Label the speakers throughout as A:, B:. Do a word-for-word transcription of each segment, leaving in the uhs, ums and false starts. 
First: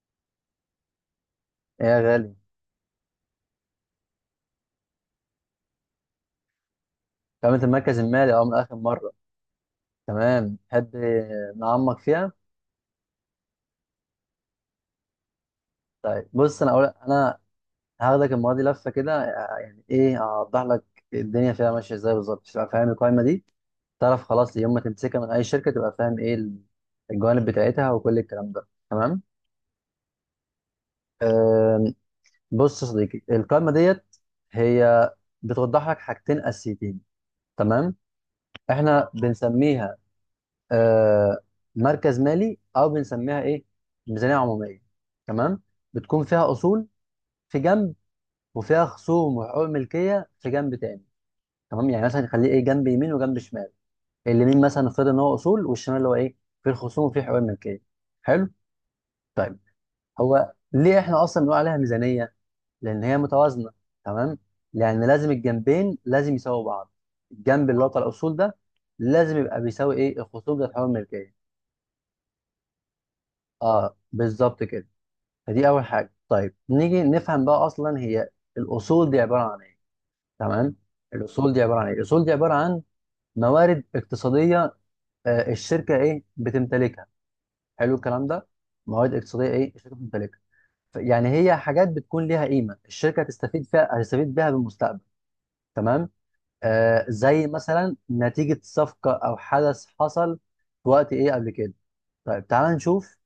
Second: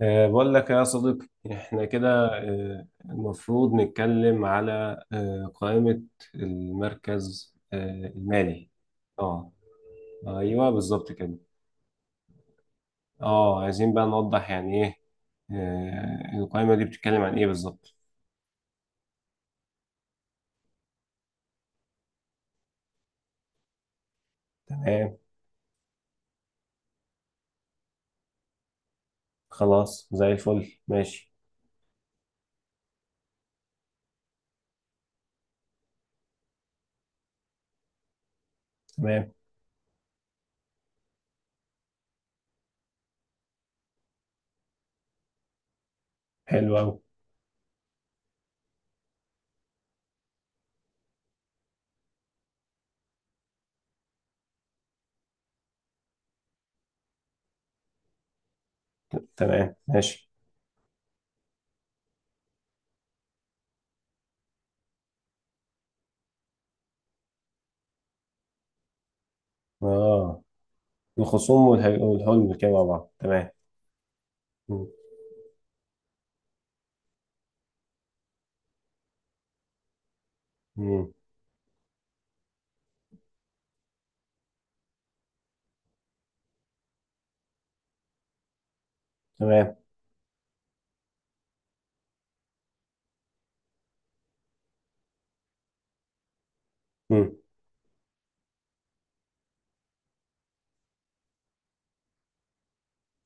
A: أه، بقول لك يا صديقي احنا
B: ايه يا
A: كده.
B: غالي.
A: أه، المفروض نتكلم على أه، قائمة المركز
B: قائمة المركز
A: أه،
B: المالي اه من
A: المالي.
B: آخر مرة.
A: اه،
B: تمام،
A: ايوه
B: تحب
A: بالظبط كده.
B: نعمق فيها؟
A: اه، عايزين بقى نوضح يعني ايه
B: طيب
A: أه،
B: بص، أنا
A: القائمة
B: أقول
A: دي بتتكلم
B: أنا
A: عن ايه بالظبط.
B: هاخدك المرة دي لفة كده، يعني إيه. أوضح لك الدنيا فيها ماشية إزاي بالظبط، تبقى فاهم القائمة دي، تعرف خلاص يوم ما
A: تمام،
B: تمسكها من أي شركة تبقى فاهم إيه ال- الجوانب بتاعتها وكل الكلام ده. تمام.
A: خلاص زي الفل ماشي.
B: أم، بص يا صديقي، القائمة ديت هي بتوضح لك حاجتين أساسيتين. تمام، إحنا
A: تمام،
B: بنسميها آه، مركز مالي او بنسميها ايه، ميزانيه عموميه. تمام، بتكون فيها
A: حلو
B: اصول
A: قوي.
B: في جنب، وفيها خصوم وحقوق ملكيه في جنب تاني. تمام، يعني مثلا نخليه ايه، جنب يمين وجنب شمال، اليمين مثلا نفترض ان هو اصول، والشمال اللي هو ايه، في الخصوم وفي حقوق الملكيه. حلو. طيب،
A: تمام ماشي.
B: هو ليه احنا اصلا بنقول عليها ميزانيه؟ لان هي متوازنه. تمام، لان لازم الجنبين لازم يساووا بعض. الجنب اللي هو بتاع الاصول ده لازم يبقى بيساوي ايه،
A: اه،
B: الخصوم بتاع حقوق الملكيه.
A: الخصوم والح- والحلم كده مع بعض تمام.
B: اه بالظبط كده.
A: مم.
B: فدي اول حاجه. طيب، نيجي نفهم بقى اصلا هي الاصول دي عباره عن ايه. تمام.
A: مم.
B: الاصول دي عباره عن ايه؟ الاصول دي عباره عن موارد اقتصاديه، آه، الشركه ايه بتمتلكها. حلو الكلام ده. موارد اقتصاديه ايه
A: تمام.
B: الشركه بتمتلكها، ف- يعني هي حاجات بتكون ليها قيمه، الشركه هتستفيد فيها، هتستفيد بيها بالمستقبل. تمام. آه
A: مم.
B: زي مثلا نتيجه صفقه او حدث حصل في وقت ايه قبل كده. طيب تعال نشوف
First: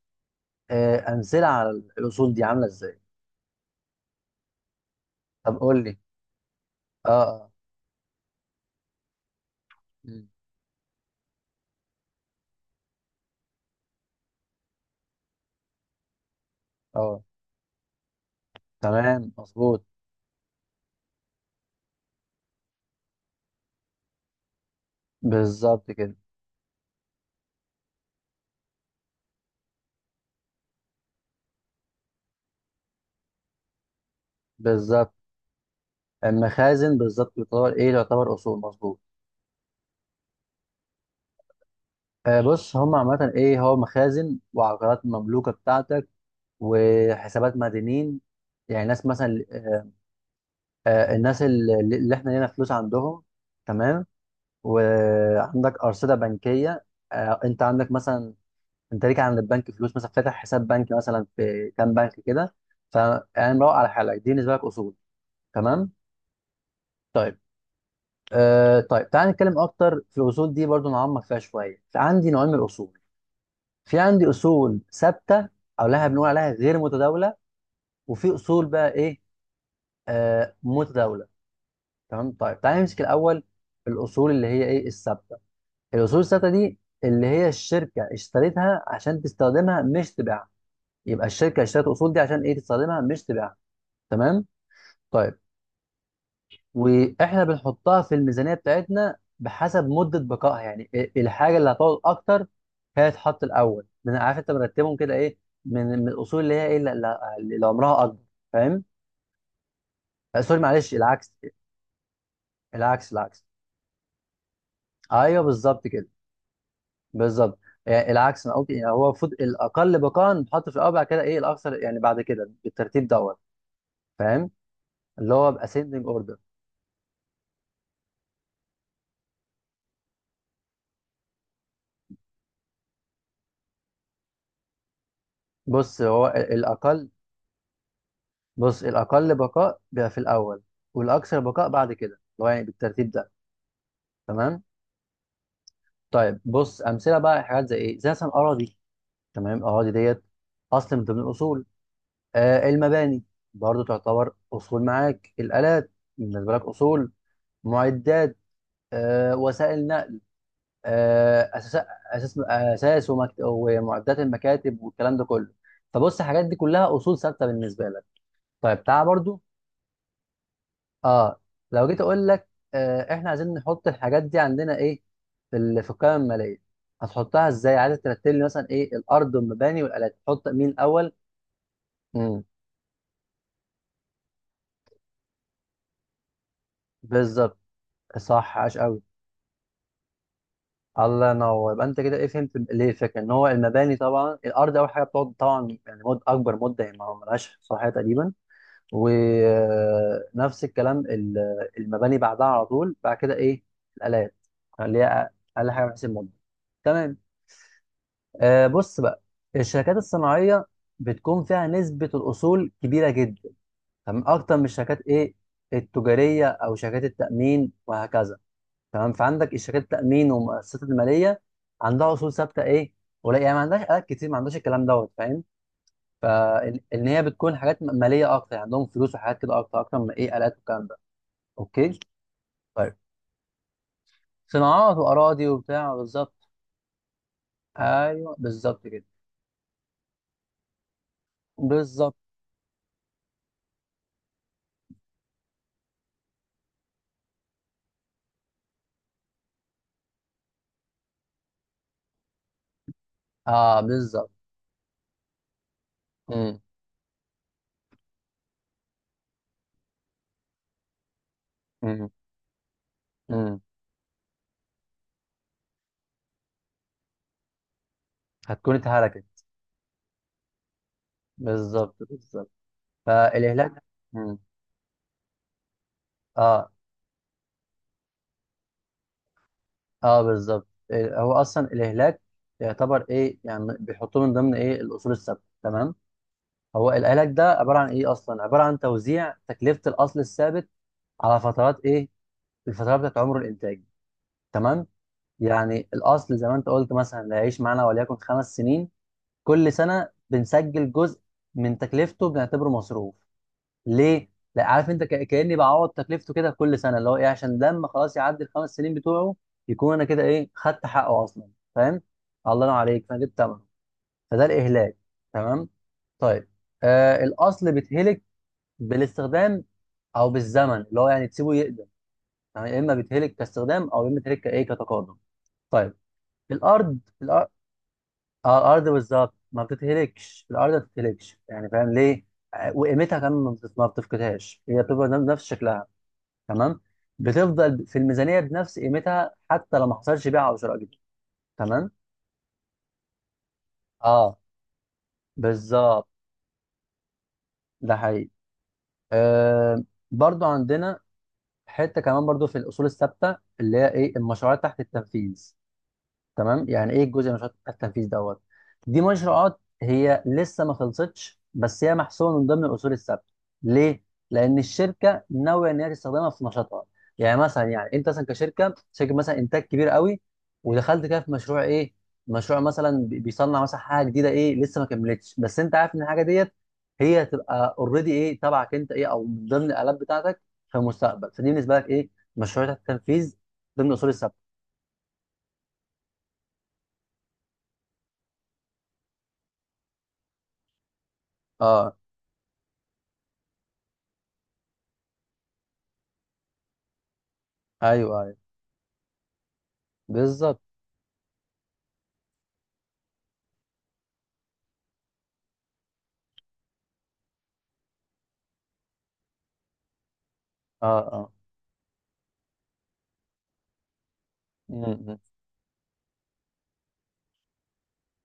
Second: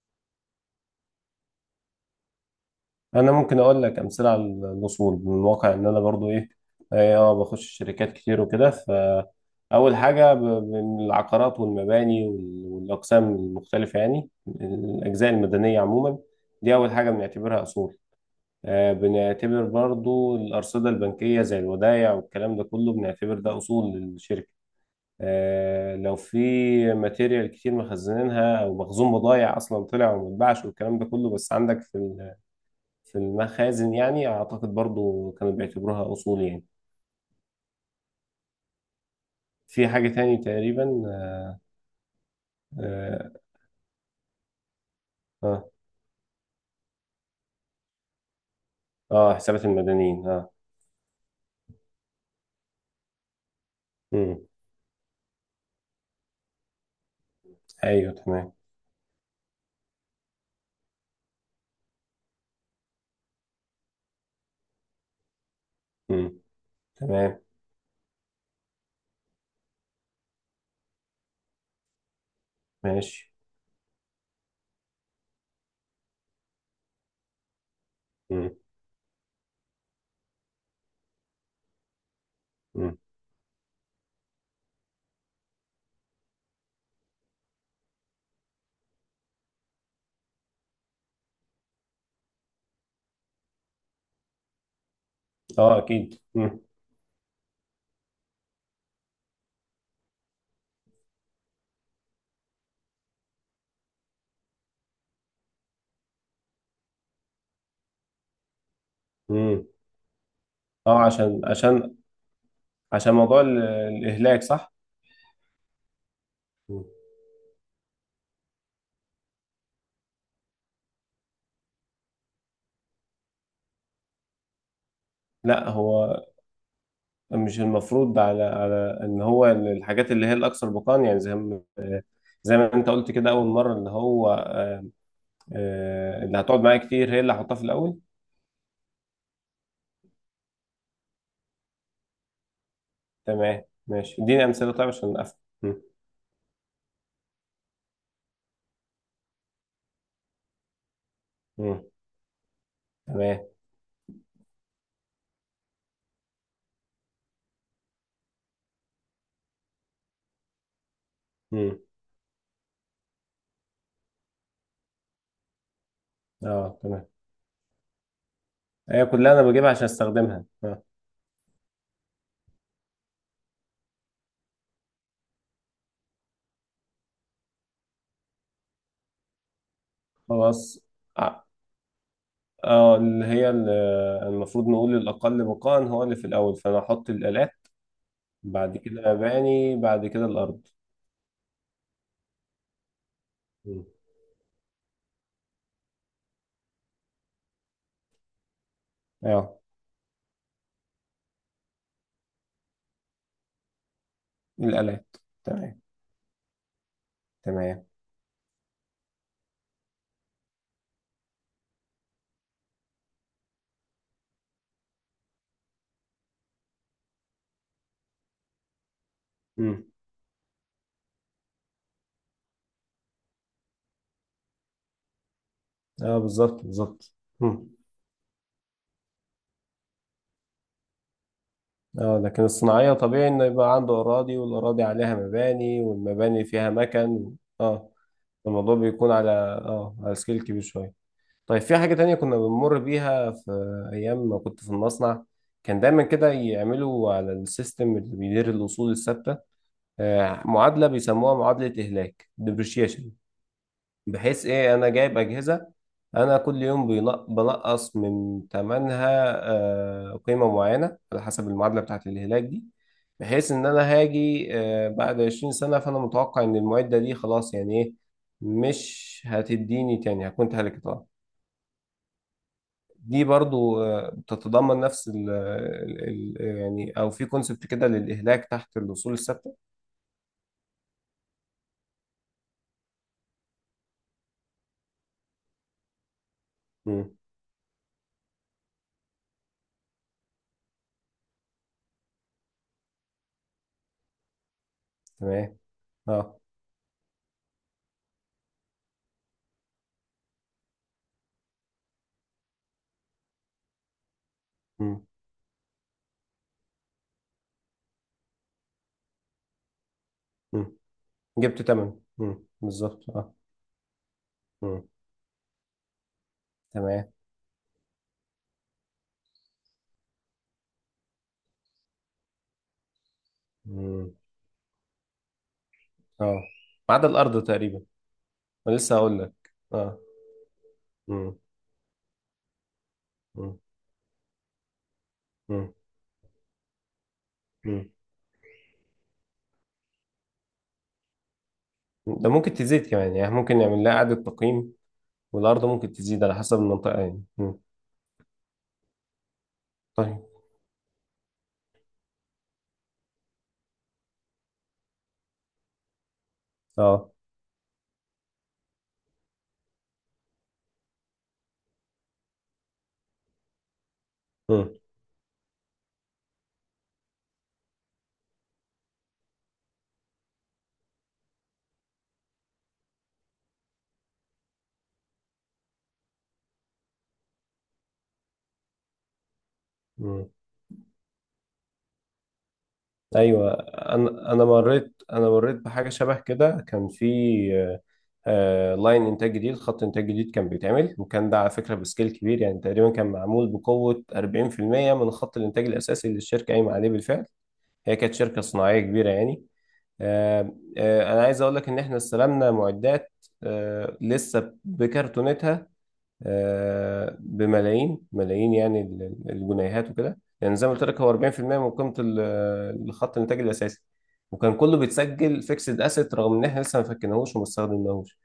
B: آه امثله على الاصول دي عامله ازاي.
A: انا ممكن اقول لك امثله على الوصول من
B: طب
A: واقع
B: قول
A: ان
B: لي.
A: انا برضو ايه. إيه، اه،
B: اه،
A: بخش شركات كتير وكده، فاول
B: اه،
A: حاجه ب- من العقارات والمباني وال- والاقسام المختلفه، يعني الاجزاء المدنيه عموما. دي اول حاجه
B: اه.
A: بنعتبرها اصول. آه،
B: تمام
A: بنعتبر
B: مظبوط،
A: برضو الارصده البنكيه زي الودايع والكلام ده كله، بنعتبر ده اصول للشركه.
B: بالظبط
A: آه،
B: كده.
A: لو في ماتيريال كتير مخزنينها او مخزون بضايع اصلا طلع وما اتباعش والكلام ده كله، بس عندك في في المخازن، يعني أعتقد
B: بالظبط.
A: برضو كانوا بيعتبروها أصول يعني.
B: المخازن بالظبط يعتبر ايه، تعتبر اصول، مظبوط.
A: في حاجة تاني تقريبا.
B: آه بص هم
A: آه.
B: عامه ايه، هو مخازن وعقارات مملوكه
A: آه,
B: بتاعتك، وحسابات مدينين، يعني ناس
A: آه
B: مثلا،
A: حسابات
B: آه
A: المدنيين آه.
B: آه، الناس اللي, اللي احنا لينا فلوس عندهم. تمام.
A: مم.
B: وعندك ارصده بنكيه. آه انت عندك
A: أيوه
B: مثلا،
A: تمام.
B: انت ليك عند البنك فلوس، مثلا فاتح حساب بنكي مثلا في كام بنك كده، فيعني مروق على حالك. دي بالنسبه لك اصول. تمام.
A: مم.
B: طيب،
A: تمام
B: آه طيب تعال نتكلم اكتر في الاصول دي، برضو نعمق فيها شويه. فعندي نوعين من الاصول،
A: ماشي.
B: في عندي اصول ثابته او لها بنقول عليها غير متداوله، وفي
A: مم.
B: اصول بقى ايه، آه متداوله. تمام. طيب تعال
A: مم.
B: نمسك الاول الاصول اللي هي ايه، الثابته. الاصول الثابته دي اللي هي الشركه اشتريتها عشان تستخدمها مش تبيعها. يبقى الشركه اشترت الاصول دي عشان ايه، تستخدمها مش تبيعها. تمام. طيب،
A: آه أكيد. مم.
B: واحنا بنحطها في الميزانيه بتاعتنا بحسب مده بقائها، يعني ال- الحاجه اللي هتقعد اكتر هي تتحط الاول، من عارف انت مرتبهم كده ايه، من من الاصول اللي هي ايه، اللي, اللي اللي عمرها اكبر، فاهم.
A: مم.
B: آه، سوري معلش،
A: آه،
B: العكس،
A: عشان عشان
B: العكس
A: عشان موضوع
B: العكس.
A: ال- الإهلاك، صح؟
B: ايوه بالظبط كده،
A: مم.
B: بالظبط. يعني العكس، انا قلت يعني هو المفروض الاقل بقاء بتحط في الاول، بعد كده ايه الاكثر، يعني بعد كده بالترتيب دوت، فاهم؟ اللي هو
A: لا،
B: باسcending
A: هو
B: اوردر.
A: مش المفروض على على ان هو الحاجات اللي هي الاكثر بقاء، يعني زي ما زي ما انت قلت كده اول مره، اللي هو
B: بص
A: آه،
B: هو
A: اللي
B: ال-
A: هتقعد معايا
B: الاقل،
A: كتير هي اللي هحطها في الاول.
B: بص الأقل بقاء بيبقى في الأول، والأكثر بقاء بعد كده اللي هو يعني بالترتيب ده.
A: تمام ماشي، اديني
B: تمام.
A: امثله طيب عشان افهم. مم.
B: طيب بص، أمثلة بقى حاجات زي إيه، زي مثلا أراضي. تمام، الأراضي ديت أصل من ضمن الأصول.
A: مم.
B: آه المباني
A: تمام.
B: برضو تعتبر أصول، معاك الآلات، بالنسبة لك أصول، معدات، آه وسائل نقل، آه
A: مم.
B: أساس أساس أساس ومكت- ومعدات المكاتب والكلام ده كله. فبص الحاجات دي
A: اه
B: كلها
A: تمام.
B: أصول ثابتة بالنسبة لك. طيب تعال
A: هي كلها
B: برضو،
A: انا بجيبها عشان استخدمها آه.
B: اه لو جيت اقول لك آه احنا عايزين نحط الحاجات دي عندنا ايه، في ال- في القائمه الماليه. هتحطها ازاي، عايز ترتب لي مثلا ايه، الارض والمباني والالات تحط مين
A: خلاص.
B: الاول.
A: اه.
B: امم
A: آه، اللي هي ال- المفروض نقول الاقل بقاء هو اللي في الاول، فانا احط الالات
B: بالظبط، صح،
A: بعد
B: عاش قوي.
A: كده مباني بعد كده الارض.
B: الله ينور، يبقى انت كده ايه فهمت ليه الفكره ان هو
A: مم.
B: المباني طبعا، الارض اول حاجه بتقعد طبعا، يعني مد اكبر مده، يعني ما ملهاش صحيح تقريبا.
A: اه
B: ونفس الكلام ال- المباني بعدها على طول. بعد كده ايه، الالات، اللي
A: الالات.
B: هي اقل
A: تمام.
B: حاجه بحيث المده. تمام.
A: تمام.
B: آه بص بقى، الشركات الصناعية بتكون فيها نسبة الأصول كبيرة جدا. تمام، أكتر من الشركات إيه، التجارية أو شركات التأمين وهكذا. تمام، فعندك الشركات
A: مم.
B: التأمين والمؤسسات المالية، عندها أصول ثابتة إيه، ولا يعني ما عندهاش آلات كتير، ما عندهاش الكلام دوت، فاهم.
A: اه بالظبط
B: فإن
A: بالظبط.
B: هي بتكون
A: مم.
B: حاجات م- مالية أكتر، يعني عندهم فلوس وحاجات كده أكتر أكتر من إيه، آلات والكلام ده. أوكي.
A: اه، لكن الصناعيه
B: طيب،
A: طبيعي انه يبقى عنده اراضي والاراضي
B: صناعات
A: عليها
B: وأراضي
A: مباني
B: وبتاع،
A: والمباني
B: بالظبط.
A: فيها مكن. اه،
B: أيوه
A: الموضوع
B: بالظبط كده،
A: بيكون على اه على سكيل كبير شوية. طيب، في حاجة تانية
B: بالظبط.
A: كنا بنمر بيها في أيام ما كنت في المصنع، كان دايما كده يعملوا على السيستم اللي بيدير الأصول الثابتة. آه، معادلة بيسموها معادلة إهلاك depreciation.
B: أه بالظبط.
A: بحيث ايه، انا جايب اجهزه، انا كل يوم بينق- بنقص من ثمنها آه، قيمه معينه على حسب المعادله بتاعه الهلاك دي. بحيث
B: امم
A: ان انا هاجي آه، بعد عشرين سنة سنه فانا متوقع ان المعده دي خلاص يعني ايه،
B: هتكون
A: مش
B: اتهلكت.
A: هتديني تاني، هكون هلكتها.
B: بالظبط، بالظبط.
A: دي
B: فالإهلاك.
A: برضو آه،
B: مم.
A: بتتضمن نفس ال ال- ال-
B: اه،
A: يعني، او في كونسبت كده للاهلاك تحت الاصول الثابته.
B: اه. بالظبط. إيه، هو أصلا الإهلاك يعتبر إيه، يعني بيحطوه من ضمن إيه، الأصول الثابتة. تمام. هو
A: مم،
B: الإهلاك ده عبارة عن إيه أصلا، عبارة عن توزيع تكلفة الأصل الثابت على فترات إيه، الفترات بتاعت عمر الإنتاج. تمام.
A: تمام.
B: يعني الأصل
A: اه.
B: زي ما أنت قلت مثلا، اللي هيعيش معانا وليكن خمس سنين. كل سنة بنسجل جزء من تكلفته بنعتبره مصروف. ليه؟ لا عارف انت
A: مم،
B: ك- كاني بعوض تكلفته كده كل سنه، اللي هو ايه، عشان لما خلاص يعدي الخمس سنين بتوعه يكون انا كده ايه،
A: مم.
B: خدت حقه اصلا،
A: جبت تمن.
B: فاهم؟
A: مم،
B: الله ينور عليك.
A: بالظبط
B: فانا
A: اه.
B: جبت ثمنه، فده
A: مم.
B: الاهلاك. تمام؟ طيب.
A: تمام.
B: آه الاصل بيتهلك بالاستخدام، او بالزمن اللي هو يعني تسيبه يقدم، يعني يا اما بيتهلك كاستخدام، او يا
A: مم.
B: اما بيتهلك كايه، كتقادم. طيب.
A: اه ما
B: الارض
A: عدا الارض
B: الارض,
A: تقريبا.
B: آه
A: انا
B: الأرض
A: لسه هقول لك.
B: بالظبط ما
A: اه.
B: بتتهلكش، الارض ما
A: مم.
B: بتتهلكش، يعني فاهم ليه؟ آه، وقيمتها كمان ما
A: مم.
B: بتت- ما بتفقدهاش، هي بتبقى نفس
A: مم.
B: شكلها. تمام. بتفضل
A: مم.
B: في الميزانيه بنفس قيمتها حتى لو ما حصلش بيع او شراء جديد. تمام.
A: ده ممكن تزيد كمان، يعني ممكن نعمل لها اعاده
B: اه
A: تقييم، والارض ممكن
B: بالظبط،
A: تزيد على حسب المنطقه يعني. مم.
B: ده حقيقي. آه
A: طيب.
B: برضو عندنا حته كمان برضو في الاصول الثابته اللي هي ايه، المشروعات تحت التنفيذ. تمام، يعني ايه،
A: اه.
B: الجزء من مشروع التنفيذ دوت. دي مشروعات هي لسه ما خلصتش، بس هي محسوبه من ضمن الاصول الثابته. ليه؟ لان
A: مم.
B: الشركه ناويه ان هي تستخدمها في نشاطها. يعني مثلا، يعني انت مثلا كشركه شركه مثلا انتاج كبير قوي، ودخلت كده في مشروع ايه، مشروع مثلا بي- بيصنع مثلا حاجه جديده ايه، لسه ما كملتش، بس انت عارف ان الحاجه ديت هي هتبقى اوريدي ايه، تبعك انت ايه، او من ضمن الالات
A: مم.
B: بتاعتك في المستقبل. فدي بالنسبه لك ايه، مشروع تحت التنفيذ،
A: ايوه
B: ضمن الاصول
A: انا
B: الثابته.
A: انا مريت انا مريت بحاجه شبه كده. كان في آه، آه، لاين انتاج جديد، خط انتاج جديد كان بيتعمل، وكان ده على فكره
B: اه،
A: بسكيل كبير يعني. تقريبا كان معمول بقوه أربعين في المية من خط الانتاج الاساسي اللي الشركه قايمه عليه بالفعل. هي كانت
B: ايوه، أيوه.
A: شركه صناعيه كبيره يعني. آه،
B: بالظبط،
A: آه، انا عايز اقول لك ان احنا استلمنا معدات آه، لسه بكرتونتها آه، بملايين ملايين يعني ال- ال- الجنيهات وكده، يعني زي ما قلت
B: اه،
A: لك هو
B: اه،
A: أربعين في المية من قيمه ال- الخط الانتاج الاساسي. وكان كله
B: م- م.
A: بيتسجل فيكسد اسيت رغم ان احنا لسه ما فكناهوش وما استخدمناهوش.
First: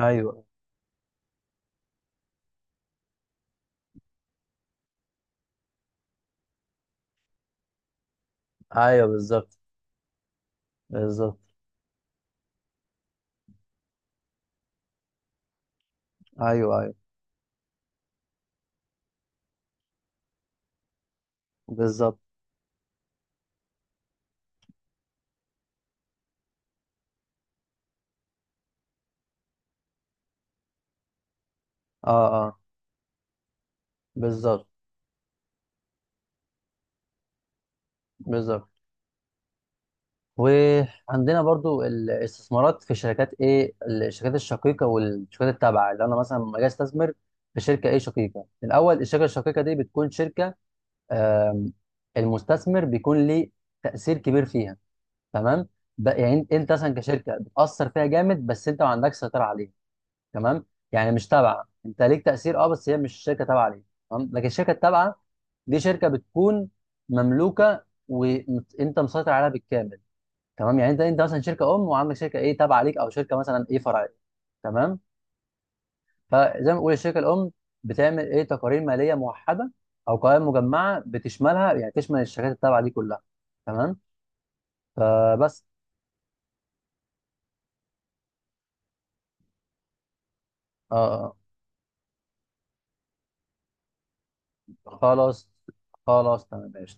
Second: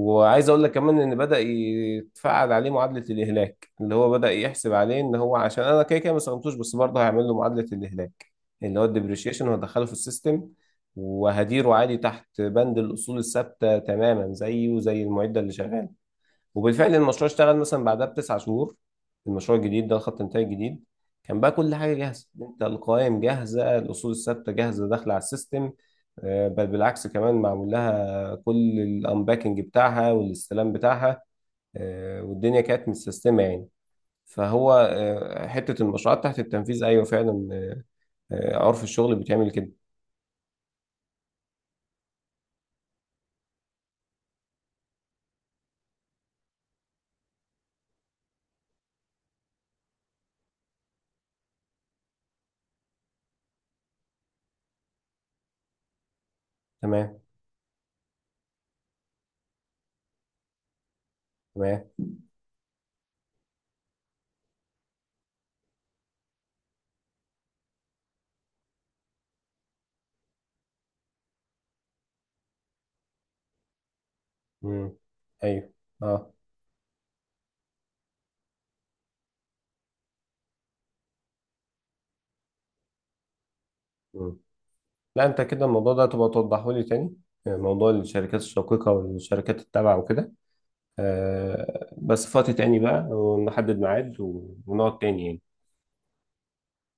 B: ايوه،
A: اقول لك كمان ان بدأ يتفعل عليه معادلة الاهلاك، اللي هو بدأ يحسب عليه، ان هو عشان انا كده كده ما استخدمتوش، بس برضه هيعمل له معادلة الاهلاك اللي هو
B: ايوه،
A: الديبريشيشن،
B: بالظبط،
A: وهدخله في السيستم
B: بالظبط.
A: وهديره عادي تحت بند الاصول الثابتة تماما زيه زي المعدة اللي شغالة.
B: ايوه، ايوه،
A: وبالفعل المشروع اشتغل مثلا بعدها بتسع شهور، المشروع الجديد ده، الخط الانتاج الجديد. كان بقى كل حاجه
B: بالظبط.
A: جاهزه، انت القوائم جاهزه، الاصول الثابته جاهزه داخله على السيستم. آه، بل بالعكس، كمان معمول لها كل الانباكنج بتاعها والاستلام بتاعها آه،
B: اه، اه،
A: والدنيا كانت متسيستمه يعني.
B: بالظبط،
A: فهو آه، حته المشروعات تحت التنفيذ ايوه فعلا آه،
B: بالظبط.
A: عرف الشغل بتعمل كده.
B: وعندنا برضو الاستثمارات في شركات ايه، الشركات الشقيقه والشركات التابعه، اللي انا مثلا لما اجي استثمر في شركه ايه، شقيقه الاول. الشركه الشقيقه دي بتكون شركه، آم، المستثمر بيكون ليه تاثير كبير فيها. تمام، ب- يعني انت مثلا
A: تمام
B: كشركه بتاثر فيها جامد بس انت ما عندكش سيطره عليها. تمام، يعني مش تابعه،
A: تمام.
B: انت ليك تاثير اه بس هي مش شركه تابعه ليك. تمام، لكن الشركه التابعه دي شركه بتكون مملوكه وانت مسيطر عليها بالكامل. تمام، يعني انت انت مثلا شركه ام وعندك شركه ايه، تابعه ليك او شركه مثلا ايه، فرعيه.
A: مم.
B: تمام،
A: ايوه. اه.
B: فزي ما بقول الشركه الام بتعمل ايه، تقارير ماليه موحده او قوائم مجمعه بتشملها، يعني تشمل الشركات التابعه دي كلها. تمام.
A: مم. لا، انت كده
B: فبس
A: الموضوع ده تبقى توضحه لي تاني، آه، موضوع الشركات الشقيقة والشركات التابعة وكده.
B: آه آه.
A: آه، بس فاتي تاني بقى ونحدد ميعاد
B: آه،
A: ونقعد تاني يعني.
B: خلاص خلاص، تمام ماشي.